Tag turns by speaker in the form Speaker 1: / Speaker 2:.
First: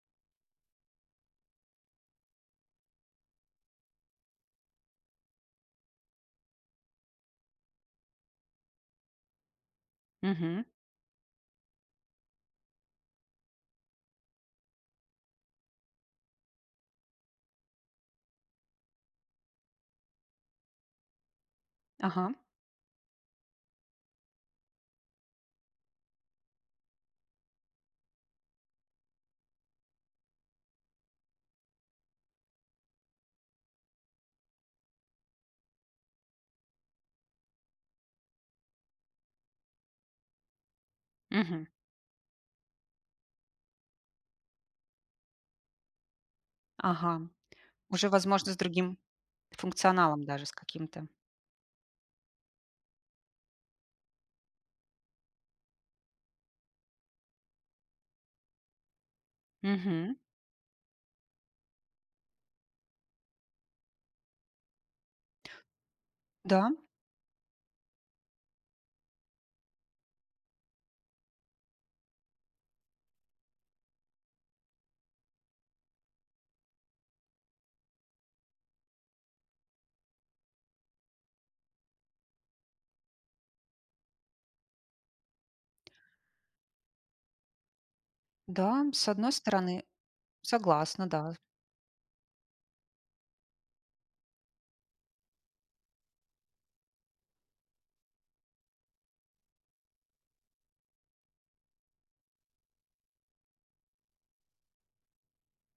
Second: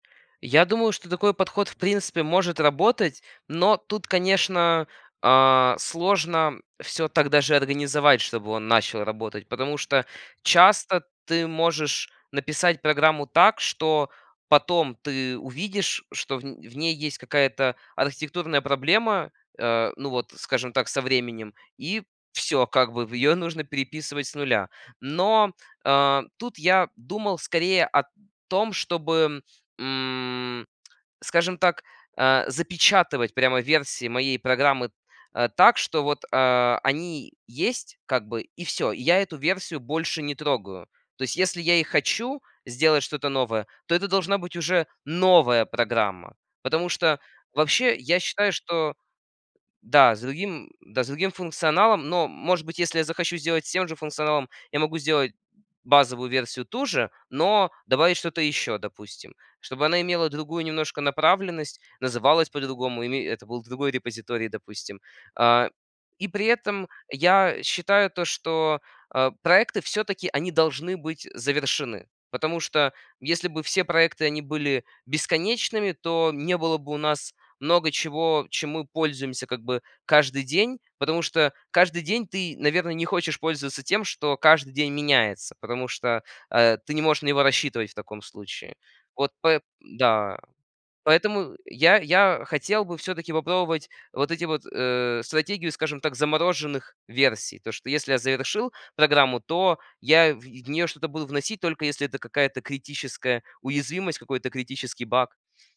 Speaker 1: Я думаю, что такой подход в принципе может работать, но тут, конечно, а, сложно всё так даже организовать, чтобы он начал работать. Потому что
Speaker 2: Мгм.
Speaker 1: часто ты можешь написать программу так, что потом ты увидишь, что в н в ней есть какая-то архитектурная проблема. Э, ну, вот, скажем так, со временем. И
Speaker 2: Ага.
Speaker 1: всё, как бы, в ее нужно переписывать с 0. Но, э, тут я думал скорее о том, чтобы, м, скажем так, а, запечатывать прямо версии моей программы, а, так, что вот, а, они есть, как бы, и всё. Я эту версию больше не трогаю. То есть, если
Speaker 2: Мгм.
Speaker 1: я и хочу сделать что-то новое, то это должна быть уже новая программа. Потому что
Speaker 2: Ага.
Speaker 1: вообще
Speaker 2: Уже
Speaker 1: я
Speaker 2: возможно
Speaker 1: считаю,
Speaker 2: с
Speaker 1: что
Speaker 2: другим
Speaker 1: Да, с
Speaker 2: функционалом даже с
Speaker 1: другим, да,
Speaker 2: каким-то.
Speaker 1: с другим функционалом. Но, может быть, если я захочу сделать с тем же функционалом, я могу сделать базовую версию ту же, но добавить что-то ещё, допустим. Чтобы она
Speaker 2: Мгм.
Speaker 1: имела другую немножко направленность, называлась по-другому, и ме это был другой репозиторий, допустим. А, и при
Speaker 2: Да.
Speaker 1: этом я считаю то, что, э, проекты всё-таки, они должны быть завершены. Потому что если бы все проекты они были бесконечными, то не было бы у нас много чего, чем мы пользуемся как бы каждый день. Потому что каждый день ты, наверно, не хочешь пользоваться тем, что каждый день меняется, потому что, э, ты не можешь на него рассчитывать в таком случае.
Speaker 2: Да, с
Speaker 1: Вот
Speaker 2: одной
Speaker 1: поэ
Speaker 2: стороны
Speaker 1: Да.
Speaker 2: Согласна, да.
Speaker 1: Поэтому я я хотел бы всё-таки попробовать вот эти вот, э, стратегию, скажем так, замороженных версий. То, что если я завершил программу, то я в в нее что-то буду вносить, только если это какая-то критическая уязвимость, какой-то критический баг.